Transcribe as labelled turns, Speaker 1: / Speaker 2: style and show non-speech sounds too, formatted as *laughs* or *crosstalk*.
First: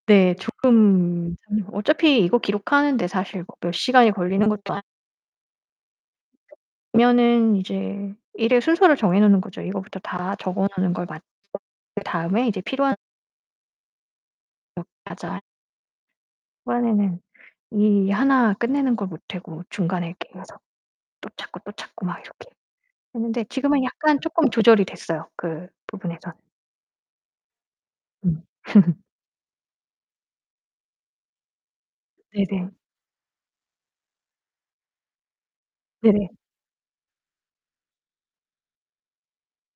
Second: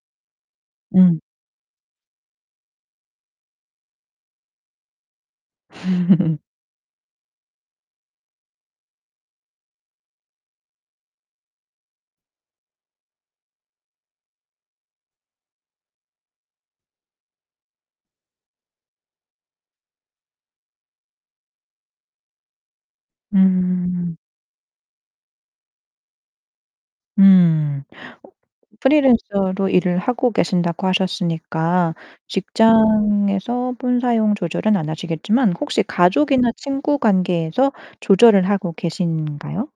Speaker 1: 네.
Speaker 2: 음.
Speaker 1: 조금 *unintelligible* 어차피 이거 기록하는데 사실 뭐 몇 시간이 걸리는 것도 아
Speaker 2: *laughs*
Speaker 1: 그러면은 이제 일의 순서를 정해 놓는 거죠. 이거부터 다 적어 놓는 걸 맞춰 그 다음에 이제 필요한 어 맞아요. 초반에는 이 하나 끝내는 걸 못하고 중간에 이렇게 해서 또 찾고, 또 찾고 막 이렇게 했는데 지금은
Speaker 2: 음.
Speaker 1: 약간 쪼끔 조절이 됐어요, 그 부분에선.
Speaker 2: 음.
Speaker 1: 음. *laughs*
Speaker 2: 프리랜서로 일을 하고 계신다고 하셨으니까
Speaker 1: 네네.
Speaker 2: 직장에서 폰 사용 조절은 안 하시겠지만 혹시
Speaker 1: 네네.
Speaker 2: 가족이나 친구 관계에서 조절을 하고 계신가요?